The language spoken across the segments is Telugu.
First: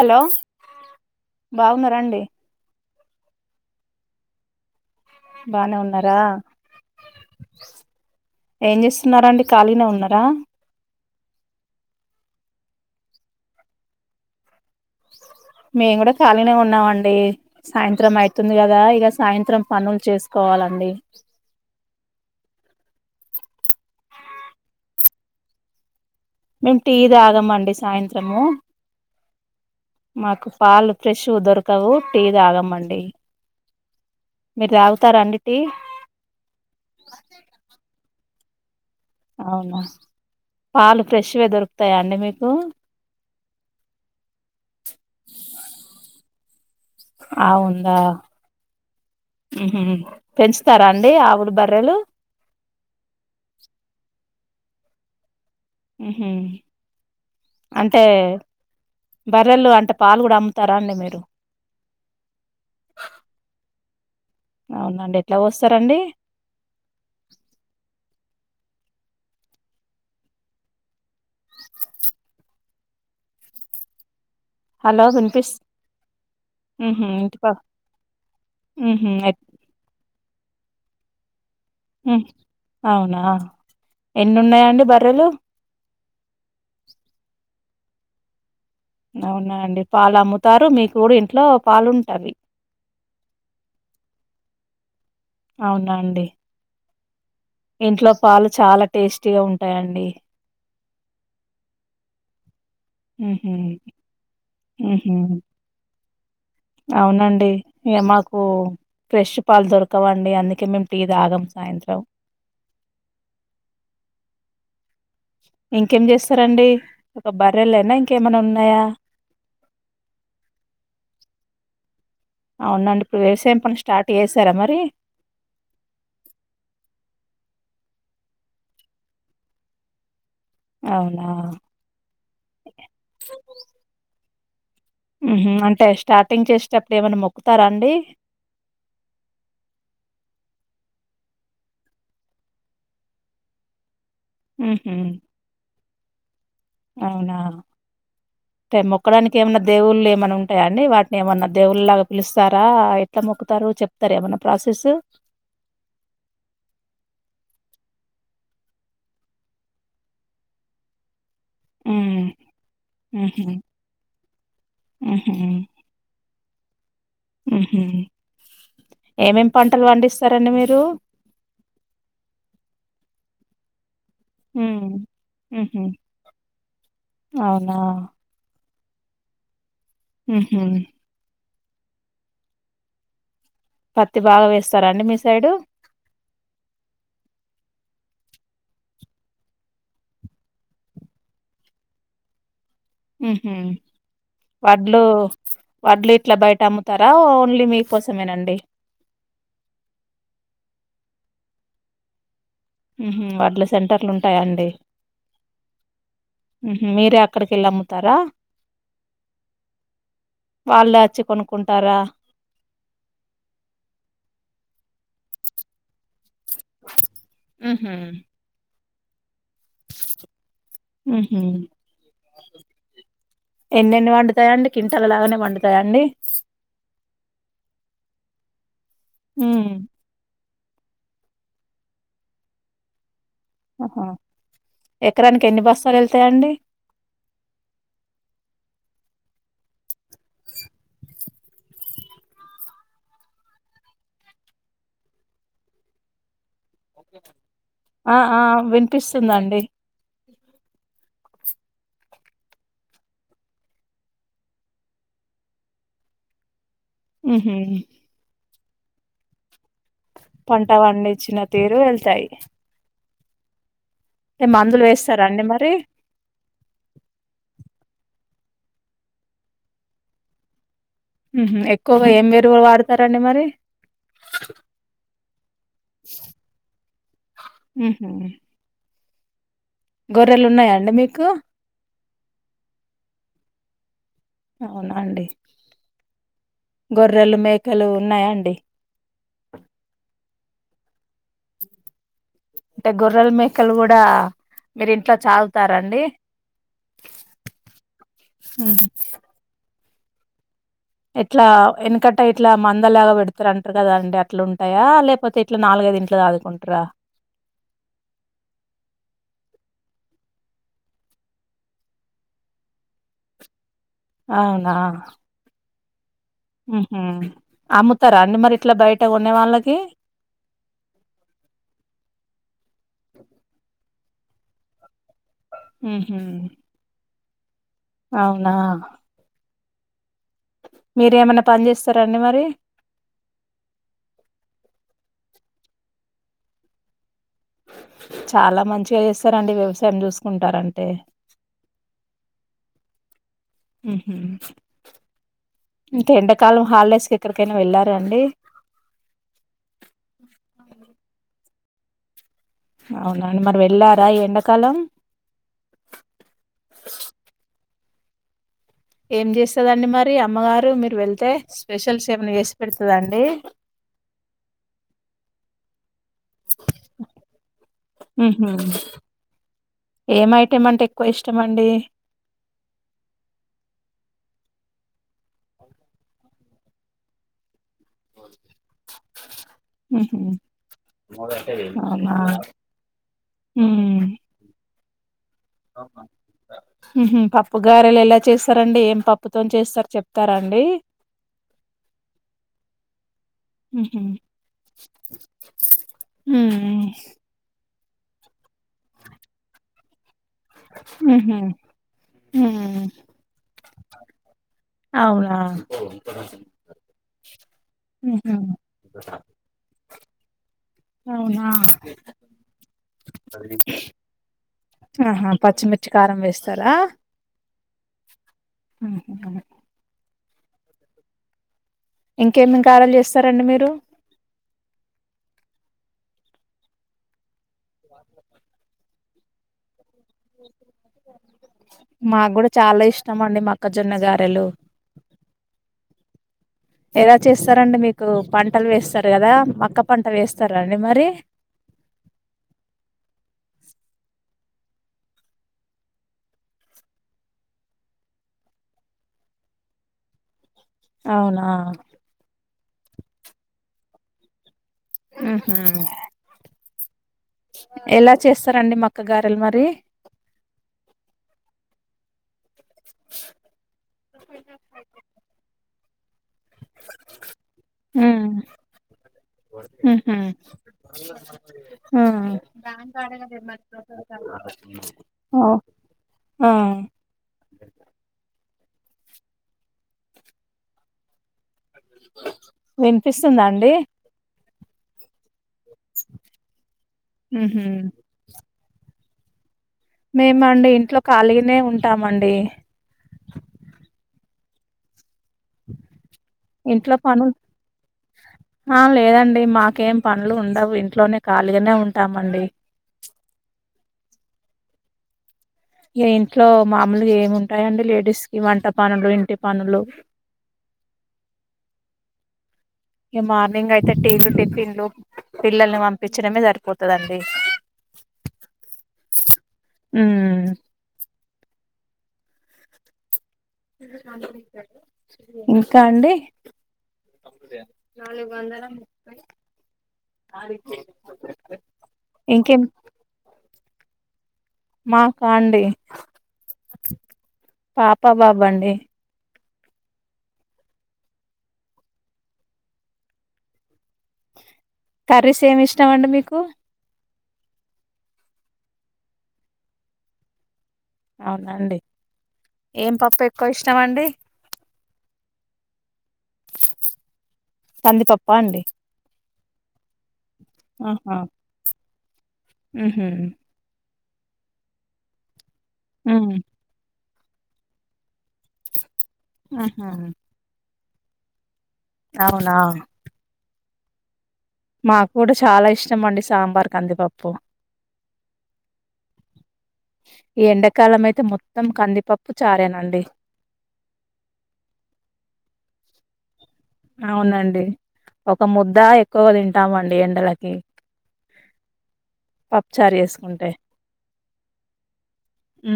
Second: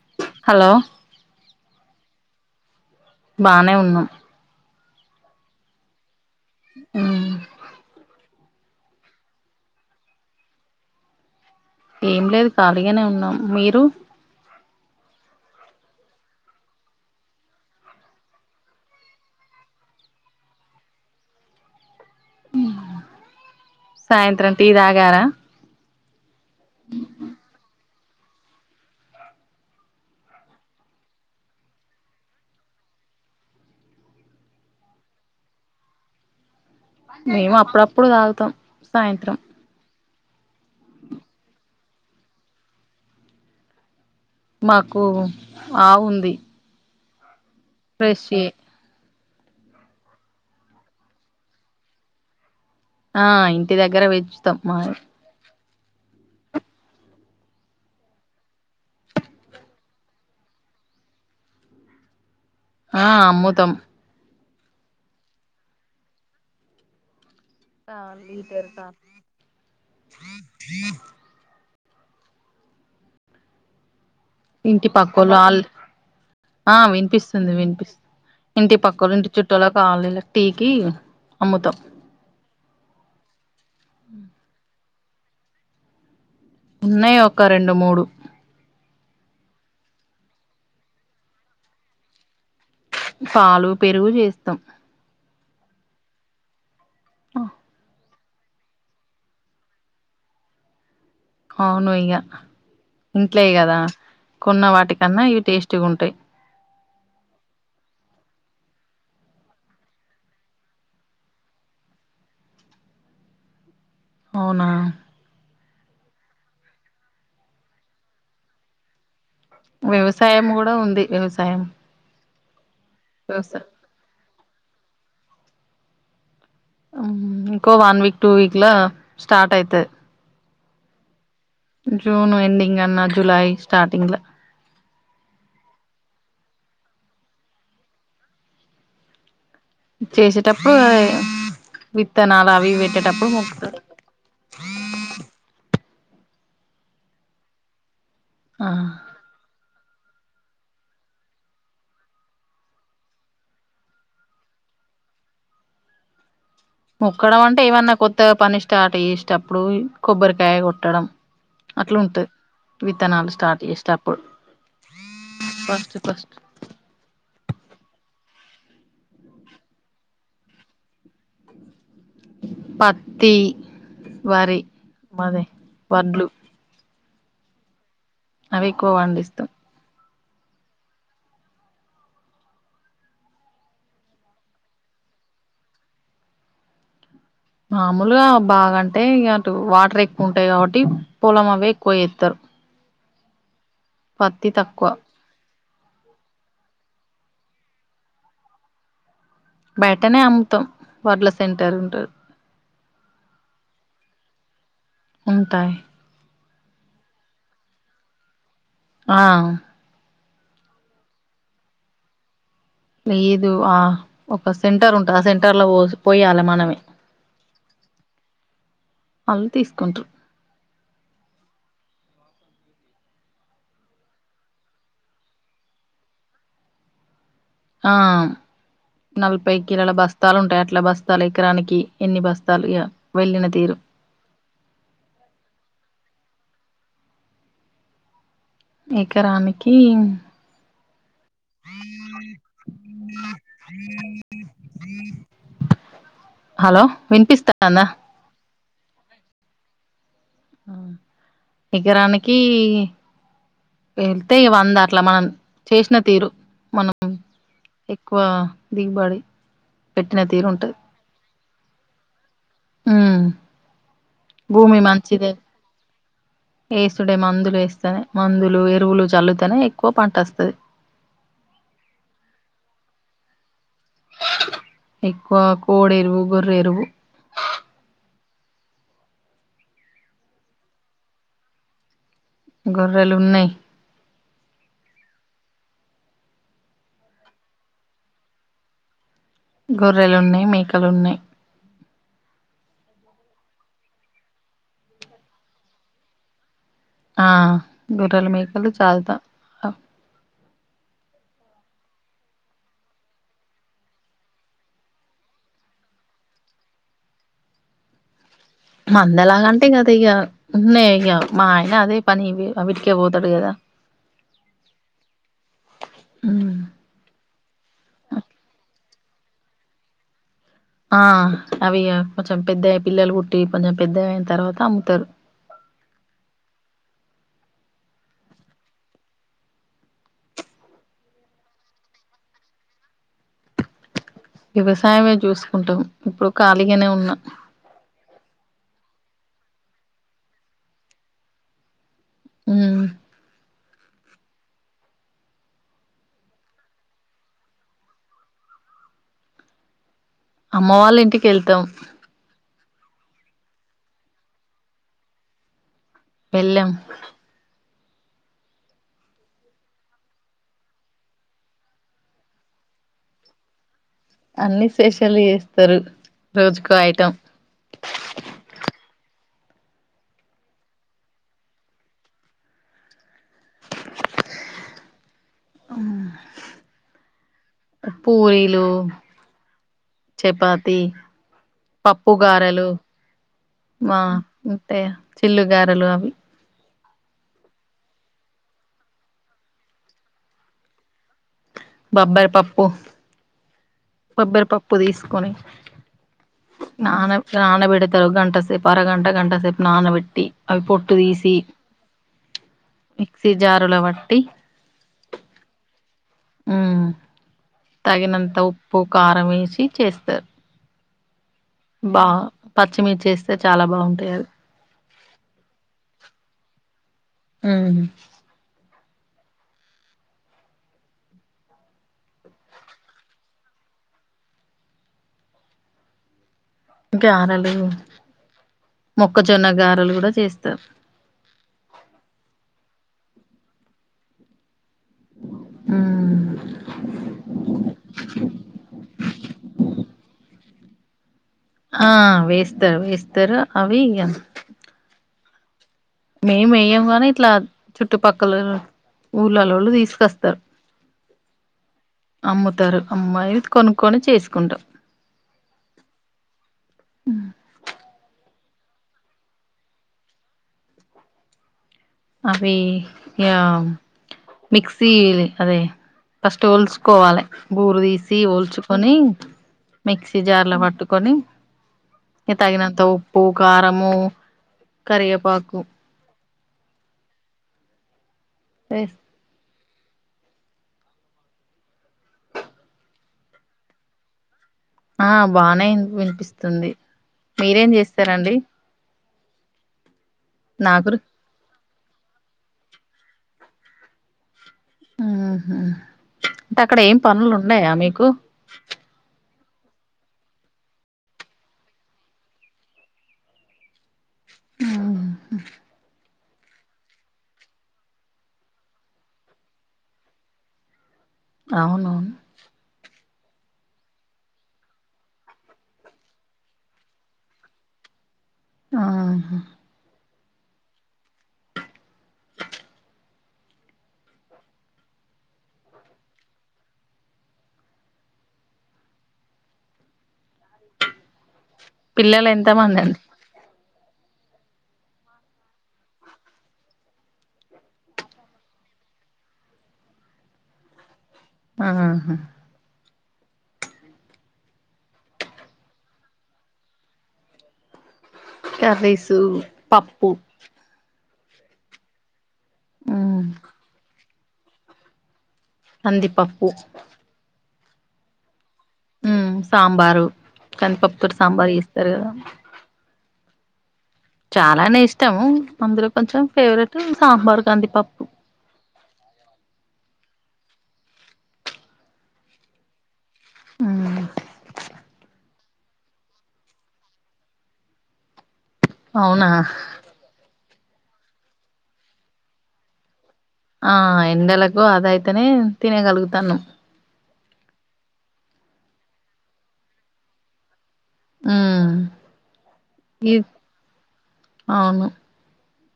హలో బాగున్నారాఅండి బానే ఉన్నాం బానే ఉన్నారా ఉమ్ ఏం చేస్తున్నారా అండి ఖాళీనే ఉన్నారా. ఏం లేదు ఖాళీగానే ఉన్నాం మీరు. మేము కూడా ఖాలీనే ఉన్నామండి సాయంత్రం అయితుంది కదా ఇక సాయంత్రం పనులు చేసుకోవాలండి సాయంత్రం టీ తాగారా మేము టీ తాగమండి సాయంత్రము మాకు పాలు ఫ్రెష్ దొరకవు టీ తాగమండి మీరు రాగుతార అండి టి మేము అప్పుడప్పుడు తాగుతాం సాయంత్రం అవునా పాలు ఫ్రెష్ గా దొరుకుతాయా అండి మీకు మాకు ఆవు ఉంది ఆ వుందా ఫ్రెష్ ఏ ఉహు పెంచుతారా అండి ఆవులు బర్రెలు ఆ ఇంటి దగ్గర పెంచుతామ్ మా హుహుమ్ అంటే బర్రెలు అంటే పాలు కూడా అమ్ముతారా అండి మీరు ఆ అమ్ముతాం అవునండి ఎట్లా పోస్తారండీ ఆ లీటర్ ఇంటి హలో పక్కళ్లు వినిపిస్ ఆళు ఆ ఉహు ఇంటి ప వినిపిస్తుంది వినిపిస్తు ఇంటి ఉహు పక్కలు ఇంటి ఎట్ చుట్టూ తర్వాత పాలల్ల టీకి అమ్ముతాం హు అవునా ఎన్ని ఉన్నాయండి బర్రెలు ఉన్నాయి ఒక రెండు మూడు అవునా అండి పాలు అమ్ముతారు మీకు కూడా ఇంట్లో పాలు ఉంటవి పాలు పెరుగు చేస్తాం అవునా అండి ఆ ఇంట్లో పాలు చాలా టేస్టీగా ఉంటాయండి అవును ఇక ఇంట్లేయి ఉహు కదా కొన్న ఉహు వాటికన్నా ఇవి టేస్ట్ గా ఉంటాయి అవునండి ఇక మాకు ఫ్రెష్ పాలు దొరకవండి అందుకే మేము టీ తాగం సాయంత్రం అవునా ఇంకేం చేస్తారండి ఒక బర్రెలు లేనా ఇంకేమైనా ఉన్నాయా వ్యవసాయం కూడా ఉంది వ్యవసాయం అవునండి ఇప్పుడు వ్యవసా వ్యవసాయం పని స్టార్ట్ చేశారా మరి ఊ ఇంకో వన్ వీక్ టూ వీక్ లో స్టార్ట్ అయితది అవునా జూన్ ఎండింగ్ అన్న జులై స్టార్టింగ్ ల ఊహు అంటే స్టార్టింగ్ చేసేటప్పుడు ఏమన్నా మొక్కుతారా అండి చేసేటప్పుడు విత్తనాలు అవి ఇవి పెట్టేటప్పుడు మొకుతారు ఉహు అవునా ఆ త మొక్కడాని ఏమన్నా దేవుళ్ళు ఏమైన్నా ఉంటాయా అండి వాటిని ఏమన్నా దేవుళ లాగా పిలుస్తారా ఎట్లా మొక్కుతారు చెప్ చెప్తార ఏమన్న ప్రసెస్ మోక్కడం అంటే ఏమన్నా కొత్తగ పని స్టార్ట్ చేయేసటప్పుడు కొబ్బరికాయ కొట్టడం అట్లా హ్మ్. ఉంటుంది విత్తనాలు హుహు. స్టార్ట్ చేసేటప్పుడు హుహు. ఫస్ట్ ఫస్ట్ ఊహు ఏమేమి పంటలు పండిస్తారండి మీరు పత్తి వరి హ్మ్. మాది హుహు. వడ్లు అవునా అవి ఎక్కువ పండిస్తాం ఉహు పత్తి బాగా వేస్తారా అండి మీ సైడు మామూలుగా బాగాంటే ఇగ అటు వాటర్ ఎక్కువ ఉంటాయి కాబట్టి పొలం అవే ఎక్కువేస్తారు ఉహు తక్కువ వడ్లు వడ్లు ఇట్లా బయట అమ్ముతారా ఓన్లీ మీకోసమేనండి బయటనే అమ్ముతాం వడ్ల సెంటర్ ఉంటది ఊహు వడ్ల సెంటర్లు ఉంటాయ అండి ఉంటాయి ఊహు మీరే అక్కడికి వెళ్ళి అమ్ముతారా ఆ వాళ్ళు వచ్చి కొనుక్కుంటారా లేదు ఆ ఒక సెంటర్ ఉంటది ఆ సెంటర్ ల పోసు పోయాల మా అవి ఉహు అవి తీసుకుంటూరు ఉహు ఎన్ని ఎన్ని పండుతాయండి కింటలాగానే పండుతాయండి ఆ నవిపై కీలల బస్ స్తాలుంటాయి అట్లా బస్తాలు ఎకరానికి ఎన్ని బస్తాలు ఇగ వెళ్ళిన తీరు ఆ ఎకరానికి ఎన్ని బస్సాలు ఎళ్తాయండి ఎకరానికి హలో వినిపిస్తందా ఆ ఆ వినిపిస్తుందండి ఊ ఎకరానికి వెళ్తే ఇగ వంద అట్లా మనం చేసిన తీరు మనం ఉహు వా దిగబడి పంట పండించిన తీరు వెళ్తాయి ఉమ్ ఏ మందులు వేస్తారాండి మరి వేసుడే మందులు వేస్తనే మందులు ఎరువులు చల్లుతనే ఎక్కువ పంట వస్తది ఉహు ఎక్కువగా ఏం విరుగు వాడతారండి మరి ఎక్కువ కోడెఎరువు గొర్రెఎరువు ఉహు గొర్రెలు ఉన్నాయాఅండి మీకు గొర్రెలు ఉన్నాయి. అవునఅండి. గొర్రెలు, మేకలు, ఉన్నాయ. అండి గొర్రెలు ఉన్నాయి. మేకలు ఉన్నాయి. అంటే గొర్రల మేకలు కూడా మీరు ఇంట్లో చాకుతారా అండి. ఆ గొర్రెలు మేకలు హుహు. సాకుతాం. ఎట్లా వెనకట్టా ఇట్లా మంద లాగా పెడతారు అంటారు కదాఅండి. అట్లా ఉంటాయా, లేకపోతే, ఇట్లా నాలుగైదు ఇంట్లో సాకు కుంట్రా మందలాగ అంటే ఇగ అది ఇగా ఉన్నాయి. ఇగ మా ఆయన అదే పని ఇగ్ అవిటికే పోతాడు గదా అవునా ఉమ్ ఉహ అమ్ముతారాఅండి. మరి ఇట్లా బయట కొనే వాళ్ళకి, ఆ అవి ఇగ కొంచెం పెద్దయి పిల్లలు పుట్టి కొంచెం పెద్దఅయిన తర్వాత అమ్ముతారు. మ్ గా అవునా మీరు ఏమైనా పని చేస్తారాండి మరి వ్యవసాయమే చూసుకుంటాం. ఇప్పుడు ఖాళీగానే ఉన్నా చాలా మంచిగా చేస్తారండి. వ్యవసాయం చూసుకుంటారంటే ఉమ్ మ్ హ ఇంకా ఎండాకాలం హాలిడేస్ కి ఎక్కడికైనా వెళ్ళారా అండి అమ్మవాళ్ళ ఇంటికివెళ్తాం. అవున అండి మరి వెళ్ళారా ఈ ఎండాకాలం వెళ్ళాం ఏం చేస్తరండి మరి అమ్మగారు మీరు వెళ్తే స్పెషల్స్ ఏమైనా చేసి పెడతదా అండి అన్ని స్పేషల్ చేస్తరు, రోజుకో ఐటం ఉహుం ఏం ఐటం అంటే ఎక్కువ ఇష్టం అండి. అవునా పూరీలు ఉహు చేపాతి, అవునా పప్పుగారేలు మా ఉమ్ అంటే చిల్లుగారెలు అవి పప్పుగారలు ఎలా చేస్తారండి. ఏం పప్పుతోనీ చేస్తారు. చెప్తారాఅండి. బబ్బారపప్పు, ఉహు బబ్బరాపప్పు తీసుకొని ఉమ్ నాన నానబెడతారు. గంట సేపు అరగంట గంట సేపు నానబెట్టి అవి పొట్టు తీసి ఉహు ఉమ్ మిక్సీ జారులో వట్టి అవునా మ్ తగినంత ఉహు ఉప్పు, కారం వేసి చేస్తారు. అవునా బా పచ్చిమిర్చి వేస్తే చాలా బాగుంటాయి. అవి ఆహా పచ్చిమిర్చి కారం వేస్తారా. ఉమ్ ఇంకేం గారెలు చేస్తారండి మీరు గారలు మొక్కజొన్న గారలు కూడా చేస్తారు. మాకు కూడా చాలా ఇష్టం అండి మొక్కజొన్న గారెలు ఉమ్ ఎలా చేస్తారండి మీకు పంటలు వేస్తారు కదా మక్క పంట వేస్తారండి మరి ఆ వేస్తారు వేస్తారు అవి ఇగ మేం మేయ్యము గని ఇట్లా చుట్టుపక్కల ఊళ్ళలోళ్ళు తీసుకొస్తారు అవునా అమ్ముతారు అమ్మాయే కొనుక్కొని చేసుకుంటా ఉహ ఎలా చేస్తారండి మక్క గారెలు మరి అవి ఇగ మిక్సీ అదే ఫస్ట్ వలుసుకోవాలి బూరు ఉ తీసి వోల్చుకొని ఉహు మిక్సీ జార్ లో పట్టుకొని ఆ ఇక తగినంత ఉప్పు కారము ఓ కరివేపాకు ఆ ఎ వినిపిస్తుందా అండి ఆ బానే వినిపిస్తుంది ఉహు మీరేం చేస్తారండి మేమా అండి నాకు ఇంట్లో ఖాళీగనే ఉంటామండి. ఉహు అంటే అక్కడ ఇంట్లో ఏం పను పనులు ఉండయా మీకు ఆ లేదండి మాకేం పనులు ఉండవు ఇంట్లోనే ఖాళీగానే ఉంటామండి ఇగ ఇంట్లో మామూలుగా ఏమింటాయండి. లేడీస్ కి వంట పనులు ఇంటి పనులు అవును ఇక మార్నింగ్ అయితే టీలు టిఫిన్లు పిల్లల్ని పంపించడమే సరిపోతదండి ఆ మ్ ఇంకా అండి నాలుగు వందల ముప్పై పిల్లలు ఎంత మంది అండి మాకా అండి పాప బాబు అండి ఆహా కర్రీస్ ఏమ్ ఇష్టామండి మీకు కర్రీస్ పప్పు అవున అండి ఏం పప్పు ఉమ్ ఎక్కువ ఇష్టం అండి కంది పప్పు కందిపప్పా అండి మ్ సాంబారు కందిపప్పు ఆహా తోటి సాంబారు చేస్తరు కదా ఉహు చాలానే ఇష్టము. అందులో కొంచెం ఉమ్ ఫేవరెట్ సాంబార్ కందిపప్పు ఆహ అవునా ఉమ్ మాకు కూడా చాలా ఇష్టం అండి సాంబార్ కందిపప్పు అవునా ఈ ఎండాకాలం అయితే మొత్తం కందిపప్పు చారె నండి ఆ ఎండలకు అది ఆయితేనే తినగలుగుతన్నం అవునండి ఒక ముద్ద ఎక్కువ తింటామండి ఎండలకి ఉమ్ పప్పుచార్ ఈ చేసుకుంటే అవును ఊ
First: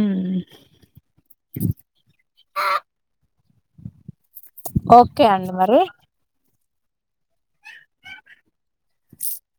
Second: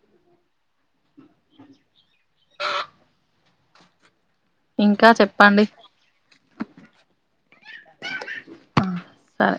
ఇంకా ఓకే అండి మరి అ సరే